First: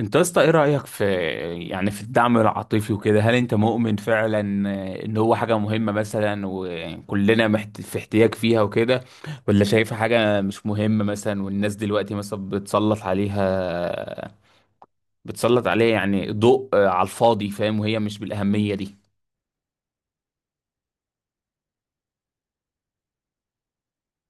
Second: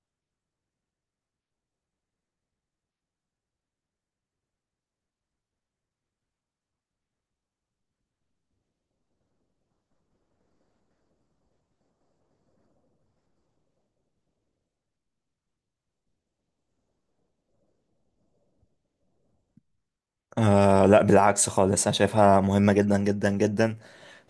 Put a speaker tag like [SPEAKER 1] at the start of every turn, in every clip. [SPEAKER 1] انت يا اسطى ايه رأيك في في الدعم العاطفي وكده، هل انت مؤمن فعلا ان هو حاجة مهمة مثلا، وكلنا في احتياج فيها وكده؟ ولا شايفها حاجة مش مهمة مثلا، والناس دلوقتي مثلا بتسلط عليها يعني ضوء على الفاضي، فاهم؟ وهي مش بالأهمية دي.
[SPEAKER 2] آه لا، بالعكس خالص، انا شايفها مهمة جدا جدا جدا.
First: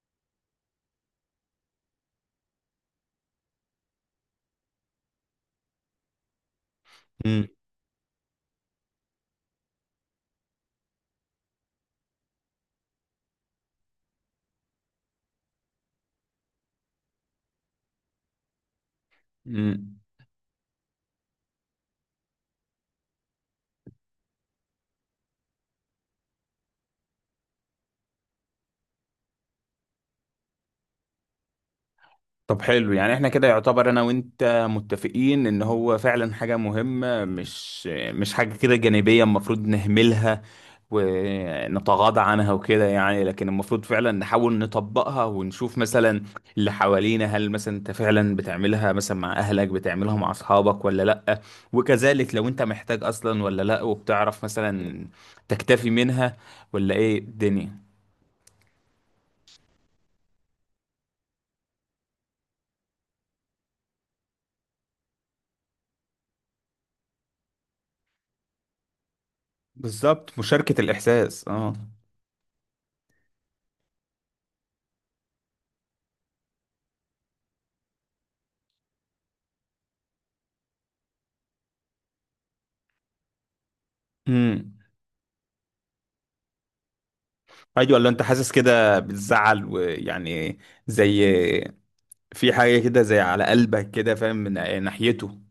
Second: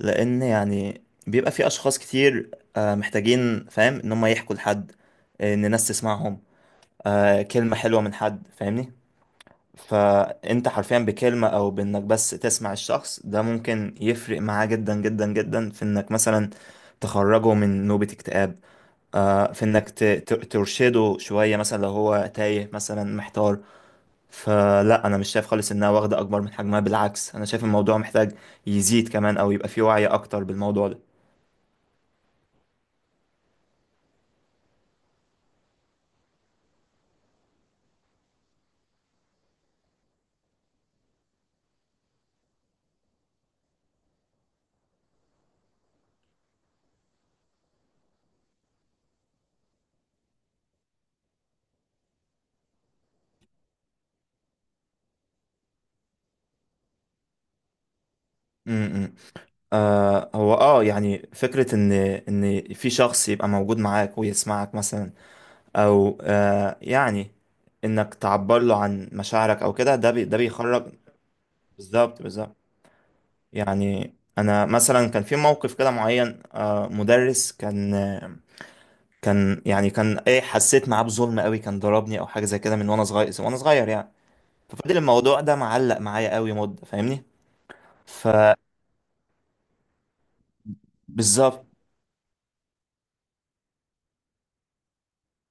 [SPEAKER 2] لان يعني بيبقى في اشخاص كتير محتاجين، فاهم ان هم يحكوا لحد، ان ناس تسمعهم،
[SPEAKER 1] مم.
[SPEAKER 2] كلمة حلوة من حد، فاهمني؟ فانت حرفيا بكلمة او بانك بس تسمع الشخص ده ممكن يفرق معاه جدا جدا جدا، في انك مثلا تخرجه من نوبة اكتئاب، في انك
[SPEAKER 1] مم.
[SPEAKER 2] ترشده شوية مثلا لو هو تايه مثلا محتار. فلا، انا مش شايف خالص انها واخده اكبر من حجمها، بالعكس انا شايف الموضوع محتاج يزيد كمان، او يبقى فيه وعي اكتر بالموضوع ده.
[SPEAKER 1] طب حلو، يعني احنا كده يعتبر انا وانت متفقين ان هو فعلا حاجة مهمة، مش حاجة كده جانبية المفروض نهملها ونتغاضى عنها وكده. يعني لكن المفروض فعلا نحاول نطبقها ونشوف مثلا اللي حوالينا، هل مثلا انت فعلا بتعملها مثلا مع اهلك، بتعملها مع اصحابك ولا لا؟ وكذلك لو انت محتاج اصلا ولا لا، وبتعرف مثلا تكتفي منها ولا ايه الدنيا؟
[SPEAKER 2] امم هو يعني فكره ان في شخص يبقى موجود معاك ويسمعك مثلا، او يعني انك تعبر له عن مشاعرك او كده، ده
[SPEAKER 1] بالظبط، مشاركة
[SPEAKER 2] بيخرج.
[SPEAKER 1] الإحساس اه.
[SPEAKER 2] بالظبط، بالظبط. يعني انا مثلا كان في موقف كده معين، مدرس كان، كان يعني كان ايه، حسيت معاه بظلم قوي. كان ضربني او حاجه زي كده من وانا صغير وانا صغير يعني.
[SPEAKER 1] امم
[SPEAKER 2] فضل الموضوع ده معلق معايا قوي مدة، فاهمني؟
[SPEAKER 1] ايوه، لو انت حاسس كده بتزعل، ويعني زي
[SPEAKER 2] فبالظبط.
[SPEAKER 1] في حاجه كده زي على قلبك كده، فاهم من ناحيته؟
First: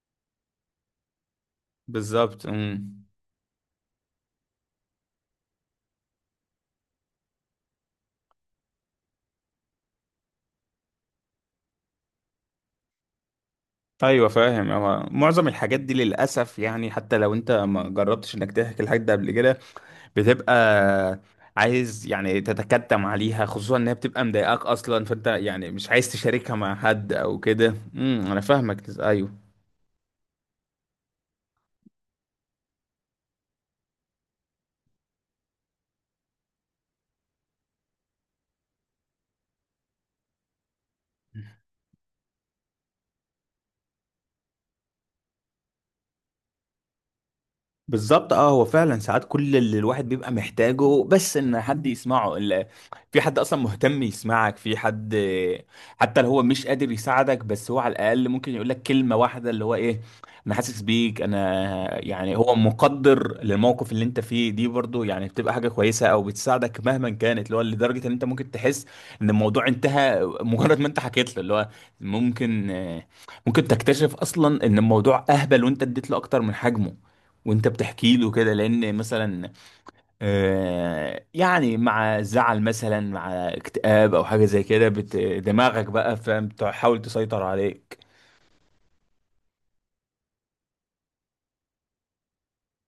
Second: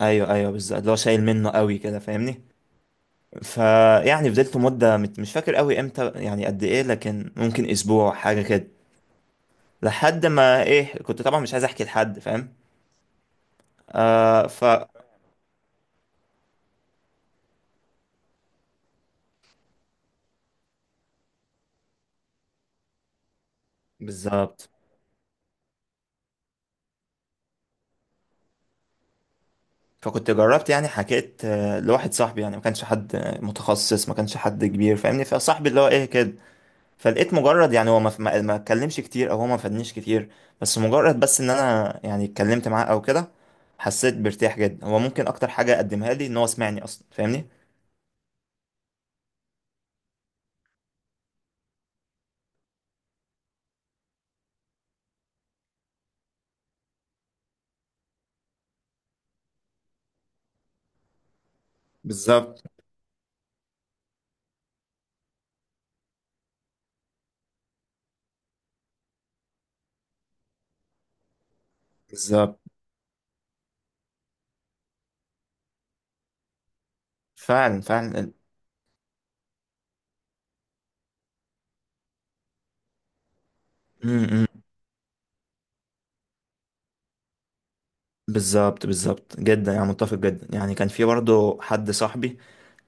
[SPEAKER 2] ايوه ايوه، بالظبط، اللي هو شايل منه قوي كده، فاهمني؟
[SPEAKER 1] بالظبط.
[SPEAKER 2] فيعني فضلت مدة، مش فاكر قوي امتى، يعني قد ايه، لكن ممكن اسبوع، حاجة كده، لحد ما ايه كنت طبعا مش عايز احكي لحد، فاهم؟
[SPEAKER 1] ايوه،
[SPEAKER 2] آه ف
[SPEAKER 1] فاهم. هو معظم الحاجات دي للاسف يعني، حتى لو انت ما جربتش انك تحكي الحاجات ده قبل كده، بتبقى عايز يعني تتكتم عليها، خصوصا انها بتبقى مضايقاك
[SPEAKER 2] بالظبط.
[SPEAKER 1] اصلا، فانت يعني مش عايز تشاركها مع حد او كده. انا فاهمك، ايوه
[SPEAKER 2] فكنت جربت، يعني حكيت، لواحد صاحبي، يعني ما كانش حد متخصص، ما كانش حد كبير، فاهمني؟ فصاحبي اللي هو ايه كده. فلقيت مجرد، يعني هو ما اتكلمش كتير، او هو ما فادنيش كتير، بس مجرد، بس ان انا يعني اتكلمت معاه او كده، حسيت بارتياح جدا. هو ممكن اكتر حاجة قدمها لي ان هو سمعني اصلا، فاهمني؟
[SPEAKER 1] بالظبط اه. هو فعلا ساعات كل اللي الواحد بيبقى محتاجه بس ان حد يسمعه، في حد اصلا مهتم يسمعك، في حد حتى لو هو مش قادر يساعدك بس هو على الاقل ممكن يقول لك كلمة واحدة اللي هو ايه، انا حاسس بيك، انا يعني هو
[SPEAKER 2] بالظبط،
[SPEAKER 1] مقدر للموقف اللي انت فيه دي، برضو يعني بتبقى حاجة كويسة او بتساعدك مهما كانت، اللي هو لدرجة ان انت ممكن تحس ان الموضوع انتهى مجرد ما انت حكيت له، اللي هو
[SPEAKER 2] بالظبط.
[SPEAKER 1] ممكن ممكن تكتشف اصلا ان الموضوع اهبل وانت اديت له اكتر من حجمه وانت
[SPEAKER 2] فعلا،
[SPEAKER 1] بتحكي له
[SPEAKER 2] فعلا.
[SPEAKER 1] كده، لان مثلا يعني مع زعل مثلا، مع اكتئاب او حاجه
[SPEAKER 2] امم،
[SPEAKER 1] زي كده، دماغك بقى فاهم تحاول تسيطر عليك.
[SPEAKER 2] بالظبط، بالظبط جدا، يعني متفق جدا. يعني كان في برضه حد صاحبي،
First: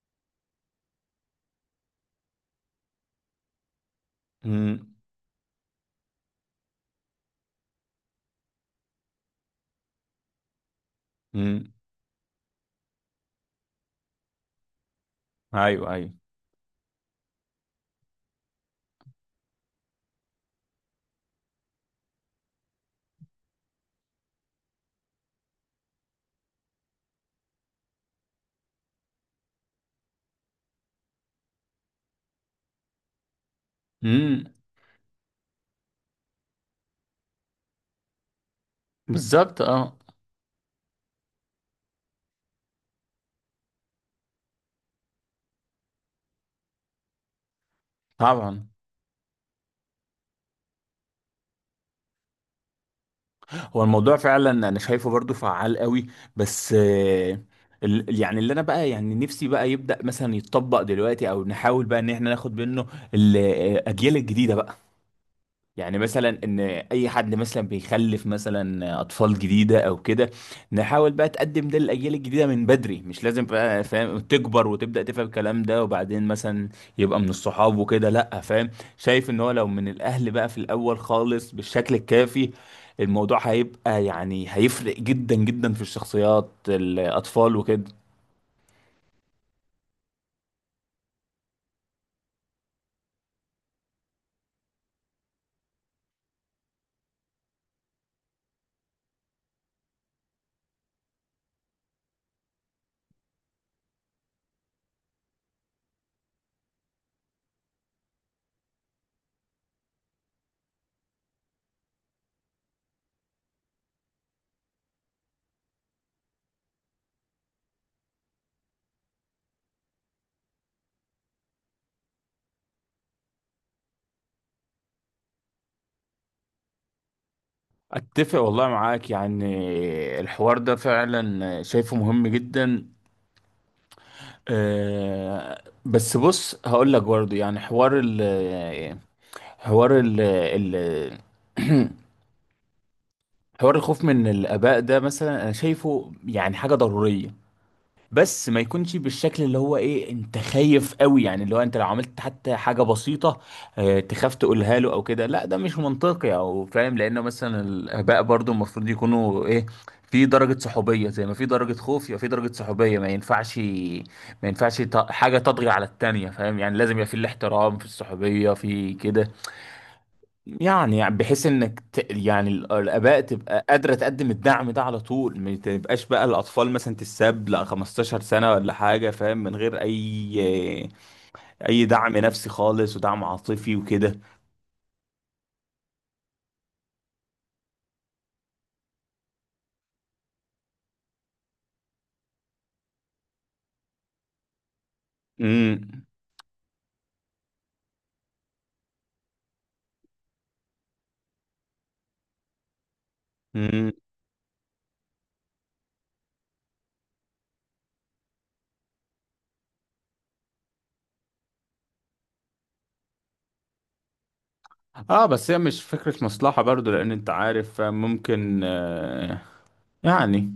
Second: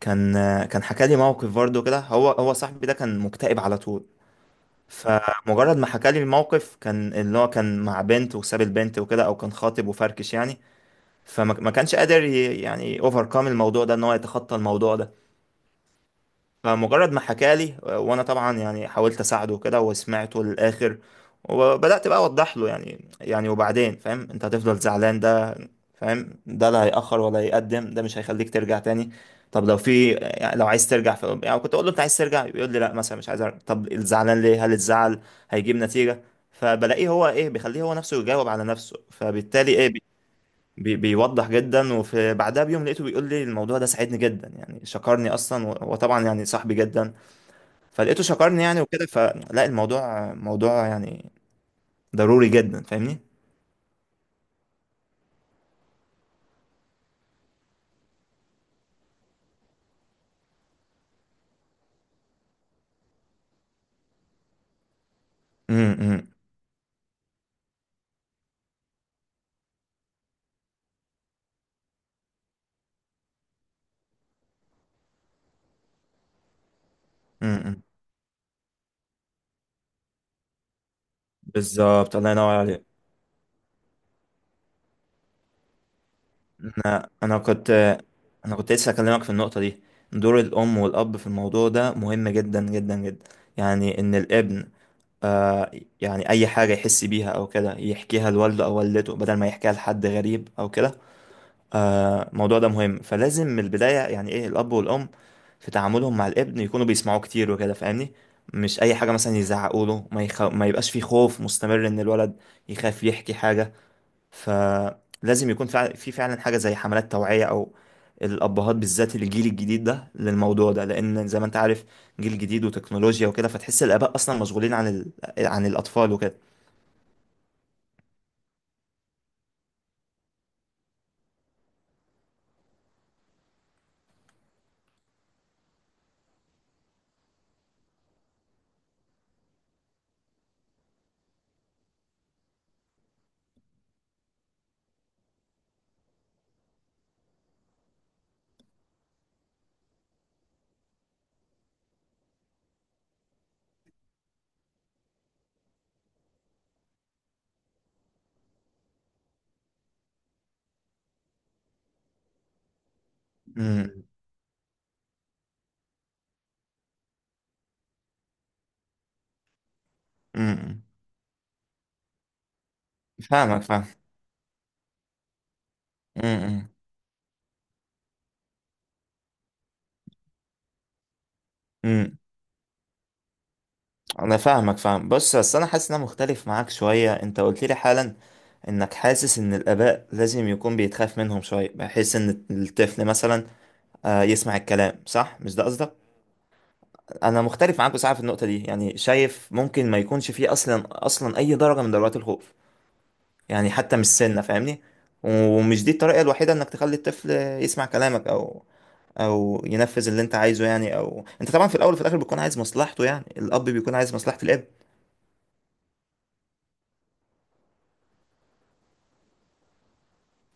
[SPEAKER 2] كان كان حكى لي موقف برضه كده. هو صاحبي ده كان مكتئب على طول.
[SPEAKER 1] امم
[SPEAKER 2] فمجرد ما حكى لي الموقف، كان اللي هو كان مع بنت وساب البنت وكده، او كان خاطب وفركش يعني. فما
[SPEAKER 1] امم
[SPEAKER 2] ما كانش قادر يعني اوفركم الموضوع ده، ان هو يتخطى الموضوع ده.
[SPEAKER 1] ايوه ايوه،
[SPEAKER 2] فمجرد ما حكى لي، وانا طبعا يعني حاولت اساعده كده وسمعته للاخر، وبدات بقى اوضح له، يعني وبعدين فاهم انت هتفضل زعلان ده، فاهم، ده لا هيأخر ولا هيقدم، ده مش هيخليك ترجع تاني. طب لو في، يعني لو عايز ترجع يعني كنت اقول له انت عايز ترجع، يقول لي لا مثلا، مش عايز ارجع. طب الزعلان
[SPEAKER 1] امم
[SPEAKER 2] ليه؟ هل الزعل هيجيب نتيجة؟ فبلاقيه هو ايه، بيخليه هو نفسه يجاوب على نفسه،
[SPEAKER 1] بالظبط
[SPEAKER 2] فبالتالي ايه،
[SPEAKER 1] اه،
[SPEAKER 2] بيوضح جدا. وفي بعدها بيوم لقيته بيقول لي الموضوع ده ساعدني جدا، يعني شكرني اصلا، وطبعا يعني صاحبي جدا، فلقيته شكرني
[SPEAKER 1] طبعا.
[SPEAKER 2] يعني وكده. فلا، الموضوع موضوع يعني ضروري جدا، فاهمني؟
[SPEAKER 1] هو الموضوع فعلا انا شايفه برضو فعال قوي، بس يعني اللي انا بقى يعني نفسي بقى يبدأ مثلا يتطبق دلوقتي، او نحاول بقى ان احنا ناخد منه الاجيال الجديده بقى. يعني
[SPEAKER 2] امم.
[SPEAKER 1] مثلا ان اي حد مثلا بيخلف مثلا اطفال جديده او كده، نحاول بقى تقدم ده للاجيال الجديده من بدري، مش لازم بقى فاهم تكبر وتبدا تفهم الكلام ده، وبعدين مثلا يبقى من الصحاب
[SPEAKER 2] امم.
[SPEAKER 1] وكده، لا فاهم؟ شايف ان هو لو من الاهل بقى في الاول خالص بالشكل
[SPEAKER 2] بالظبط، الله
[SPEAKER 1] الكافي،
[SPEAKER 2] ينور عليك.
[SPEAKER 1] الموضوع هيبقى يعني هيفرق جدا جدا في الشخصيات
[SPEAKER 2] انا انا
[SPEAKER 1] الاطفال
[SPEAKER 2] كنت
[SPEAKER 1] وكده.
[SPEAKER 2] انا كنت لسه اكلمك في النقطه دي. دور الام والاب في الموضوع ده مهم جدا جدا جدا. يعني ان الابن، آه يعني اي حاجه يحس بيها او كده يحكيها لوالده او والدته، بدل ما يحكيها لحد غريب او كده. الموضوع ده مهم، فلازم من البداية يعني ايه الأب والأم في تعاملهم مع الابن يكونوا بيسمعوه كتير وكده، فاهمني؟ مش أي حاجة مثلا يزعقوا له، ما يبقاش في خوف مستمر إن الولد يخاف يحكي حاجة. فلازم يكون في فعلا حاجة زي حملات توعية، أو الأبهات بالذات الجيل الجديد ده للموضوع ده، لأن زي ما أنت عارف، جيل جديد وتكنولوجيا وكده، فتحس الآباء أصلا مشغولين عن عن الأطفال وكده.
[SPEAKER 1] اتفق والله معاك، يعني الحوار ده فعلا شايفه مهم جدا. أه بس بص هقول لك برضه، يعني حوار ال حوار الخوف من الآباء ده مثلا أنا شايفه يعني حاجة ضرورية، بس ما يكونش بالشكل اللي هو ايه انت خايف قوي، يعني اللي هو انت لو عملت حتى حاجة بسيطة اه تخاف تقولها له او كده، لا ده مش منطقي او فاهم؟ لانه مثلا الاباء برضو المفروض يكونوا ايه، في درجة صحوبية زي ما في درجة خوف، يبقى في درجة صحوبية، ما ينفعش ما
[SPEAKER 2] امم.
[SPEAKER 1] ينفعش حاجة تطغي على التانية، فاهم؟ يعني لازم يبقى في الاحترام، في الصحوبية، في كده.
[SPEAKER 2] أمم.
[SPEAKER 1] يعني يعني بحيث انك يعني الاباء
[SPEAKER 2] فاهمك،
[SPEAKER 1] تبقى
[SPEAKER 2] فاهم.
[SPEAKER 1] قادره تقدم الدعم ده على طول، ما تبقاش بقى
[SPEAKER 2] امم.
[SPEAKER 1] الاطفال مثلا تتساب لا 15 سنه ولا حاجه فاهم، من غير اي
[SPEAKER 2] أمم.
[SPEAKER 1] دعم نفسي خالص ودعم عاطفي وكده.
[SPEAKER 2] انا فاهمك، فاهم. بص، بس انا حاسس ان انا مختلف معاك شويه. انت قلت لي حالا انك حاسس ان الاباء لازم يكون بيتخاف منهم شويه بحيث ان الطفل مثلا، يسمع الكلام صح، مش ده قصدك؟
[SPEAKER 1] امم
[SPEAKER 2] انا مختلف معاك بصراحه في النقطه دي، يعني شايف ممكن ما يكونش فيه اصلا اصلا اي درجه من درجات الخوف، يعني
[SPEAKER 1] امم
[SPEAKER 2] حتى مش سنه، فاهمني؟ ومش دي الطريقه الوحيده انك تخلي الطفل يسمع كلامك او او ينفذ اللي انت عايزه. يعني او انت طبعا في الاول وفي الاخر بتكون عايز مصلحته، يعني الاب بيكون عايز مصلحه الاب.
[SPEAKER 1] اه بس هي مش فكره مصلحه برضو، لان انت عارف ممكن يعني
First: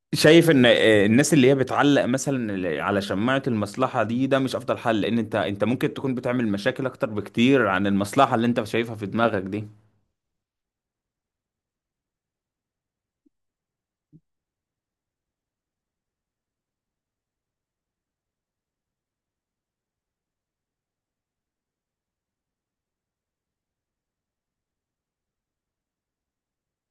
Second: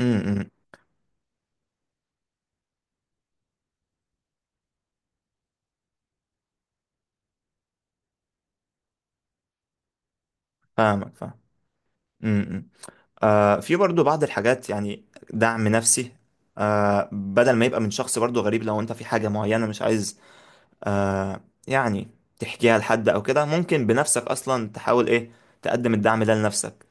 [SPEAKER 2] امم.
[SPEAKER 1] شايف
[SPEAKER 2] إمم.
[SPEAKER 1] ان الناس اللي هي بتعلق مثلا على شماعة المصلحة دي، ده مش افضل حل، لان انت ممكن تكون بتعمل مشاكل اكتر بكتير عن المصلحة اللي انت شايفها في دماغك دي.
[SPEAKER 2] فاهمك، فاهم. امم. إمم. في برضو بعض الحاجات، يعني دعم نفسي، بدل ما يبقى من شخص برضو غريب، لو انت في حاجة معينة مش عايز آه يعني تحكيها لحد او كده، ممكن بنفسك اصلا تحاول ايه تقدم الدعم ده لنفسك.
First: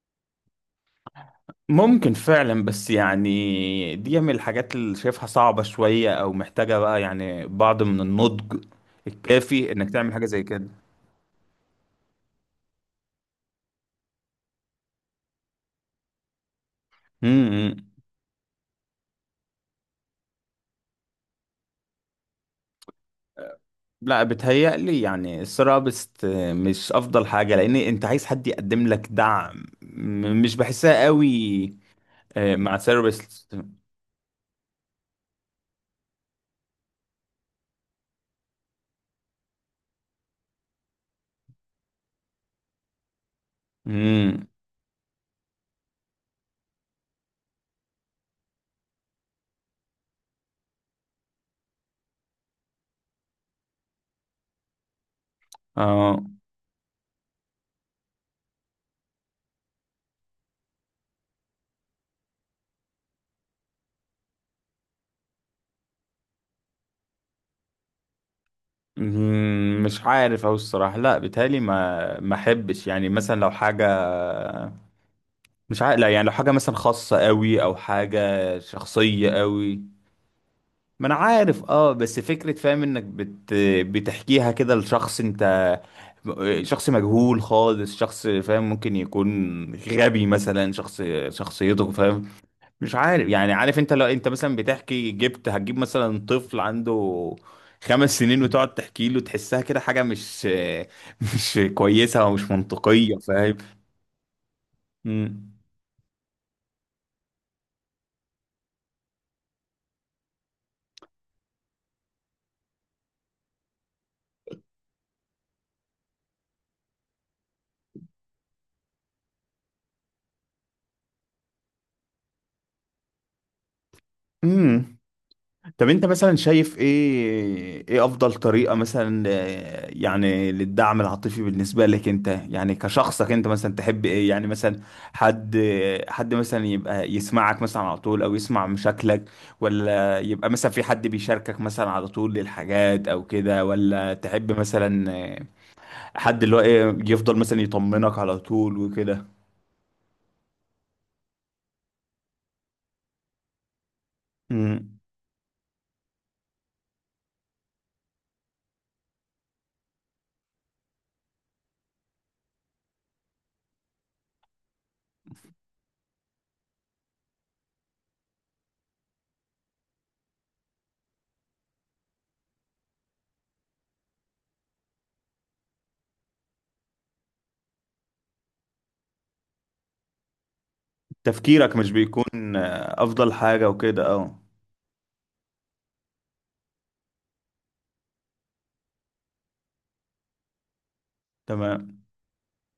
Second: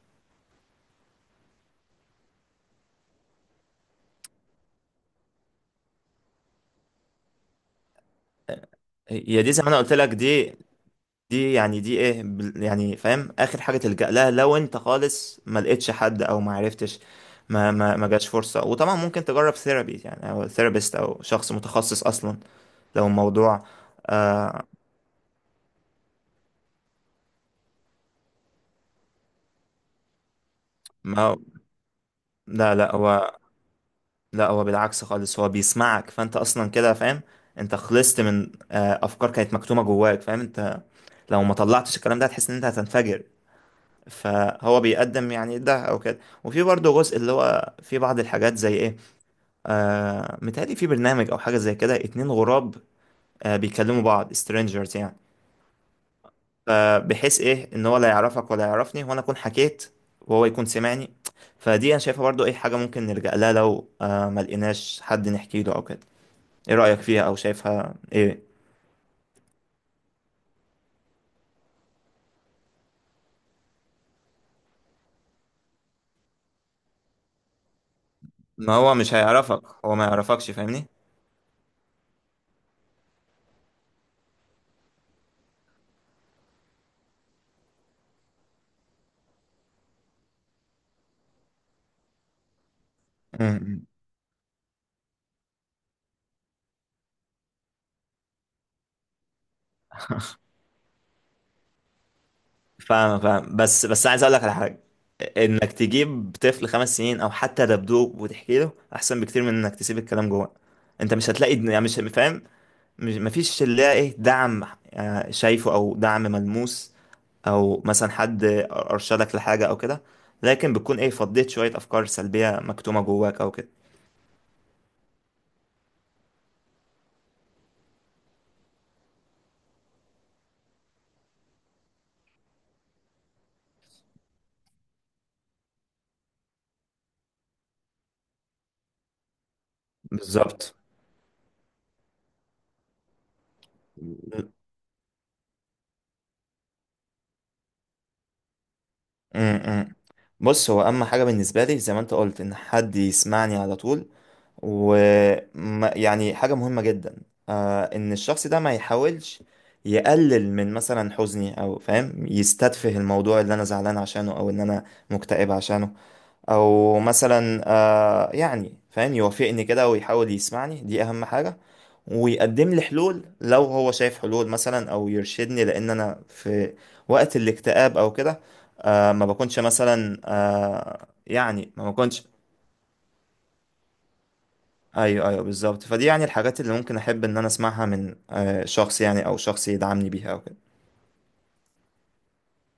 [SPEAKER 1] ممكن فعلا، بس يعني دي من الحاجات اللي شايفها صعبة شوية، او محتاجة بقى يعني بعض من النضج
[SPEAKER 2] هي دي زي ما
[SPEAKER 1] الكافي
[SPEAKER 2] انا
[SPEAKER 1] انك
[SPEAKER 2] قلت لك،
[SPEAKER 1] تعمل حاجة زي
[SPEAKER 2] دي
[SPEAKER 1] كده.
[SPEAKER 2] دي يعني دي ايه يعني فاهم، اخر حاجة تلجأ لها لو انت خالص ما لقيتش حد، او ما عرفتش، ما
[SPEAKER 1] امم
[SPEAKER 2] ما ما جاش فرصة. وطبعا ممكن تجرب ثيرابي يعني، او ثيرابيست او شخص متخصص اصلا، لو الموضوع.
[SPEAKER 1] لا بتهيألي يعني الثيرابيست مش افضل حاجة، لان انت عايز حد يقدم لك دعم، مش بحسها قوي
[SPEAKER 2] لا،
[SPEAKER 1] مع
[SPEAKER 2] لا، هو،
[SPEAKER 1] ثيرابيست.
[SPEAKER 2] لا هو بالعكس خالص، هو بيسمعك، فانت اصلا كده فاهم انت خلصت من افكار كانت مكتومه جواك. فاهم انت لو ما طلعتش الكلام ده هتحس ان انت هتنفجر.
[SPEAKER 1] امم
[SPEAKER 2] فهو بيقدم يعني ده او كده. وفي برضه جزء اللي هو في بعض الحاجات زي ايه، متهيألي في برنامج او حاجه زي كده اتنين غراب، بيكلموا بعض strangers يعني.
[SPEAKER 1] اه
[SPEAKER 2] فبحيث ايه ان هو لا يعرفك ولا يعرفني، وانا اكون حكيت وهو يكون سمعني. فدي انا شايفها برضو ايه، حاجه ممكن نلجأ لها لو ما لقيناش حد نحكي له او كده. ايه رأيك فيها، او شايفها ايه؟
[SPEAKER 1] مش عارف، او الصراحه لا بيتهيألي ما احبش يعني، مثلا لو حاجه مش عارف، لا يعني لو حاجه مثلا خاصه قوي او حاجه
[SPEAKER 2] ما هو مش
[SPEAKER 1] شخصيه
[SPEAKER 2] هيعرفك، هو
[SPEAKER 1] قوي.
[SPEAKER 2] ما يعرفكش، فاهمني؟
[SPEAKER 1] ما انا عارف، اه بس فكره فاهم انك بتحكيها كده لشخص انت، شخص مجهول خالص، شخص فاهم ممكن يكون غبي مثلا، شخص شخصيته فاهم، مش عارف. يعني عارف
[SPEAKER 2] امم.
[SPEAKER 1] انت لو انت مثلا بتحكي هتجيب مثلا طفل عنده 5 سنين وتقعد تحكي له، تحسها كده حاجة مش مش كويسة ومش منطقية،
[SPEAKER 2] فاهم، فاهم.
[SPEAKER 1] فاهم؟
[SPEAKER 2] بس عايز اقول لك على حاجة. انك تجيب طفل 5 سنين او حتى دبدوب وتحكي له احسن بكتير من انك تسيب الكلام جوه. انت مش هتلاقي، يعني مش فاهم، مش، مفيش اللي هي ايه دعم، شايفه، او دعم ملموس، او مثلا حد ارشدك لحاجة او كده، لكن بتكون ايه، فضيت شوية افكار سلبية مكتومة جواك او كده.
[SPEAKER 1] امم طب انت مثلا شايف ايه، ايه افضل طريقة مثلا يعني للدعم العاطفي بالنسبة لك انت، يعني كشخصك انت مثلا تحب ايه؟ يعني مثلا حد حد مثلا يبقى يسمعك مثلا على طول، او يسمع مشاكلك؟ ولا يبقى مثلا
[SPEAKER 2] بالظبط،
[SPEAKER 1] في حد بيشاركك مثلا على طول للحاجات او كده؟ ولا تحب مثلا آه، حد اللي هو ايه يفضل مثلا يطمنك على طول وكده؟
[SPEAKER 2] امم. بص، هو اهم حاجه بالنسبه لي، زي ما انت قلت، ان حد يسمعني على طول،
[SPEAKER 1] مم.
[SPEAKER 2] ويعني حاجه مهمه جدا ان الشخص ده ما يحاولش يقلل من مثلا حزني، او فاهم يستتفه الموضوع اللي انا زعلان عشانه، او ان انا مكتئب عشانه. او مثلا يعني فاهم يوافقني كده ويحاول يسمعني، دي اهم حاجة. ويقدم لي حلول لو هو شايف حلول مثلا، او يرشدني، لان انا في وقت الاكتئاب او كده ما بكونش مثلا يعني
[SPEAKER 1] تفكيرك مش
[SPEAKER 2] ما بكونش.
[SPEAKER 1] بيكون افضل حاجة وكده، اه.
[SPEAKER 2] ايوه، ايوه، بالظبط. فدي يعني الحاجات اللي ممكن احب ان انا اسمعها من شخص، يعني او شخص يدعمني بيها او كده.
[SPEAKER 1] تمام.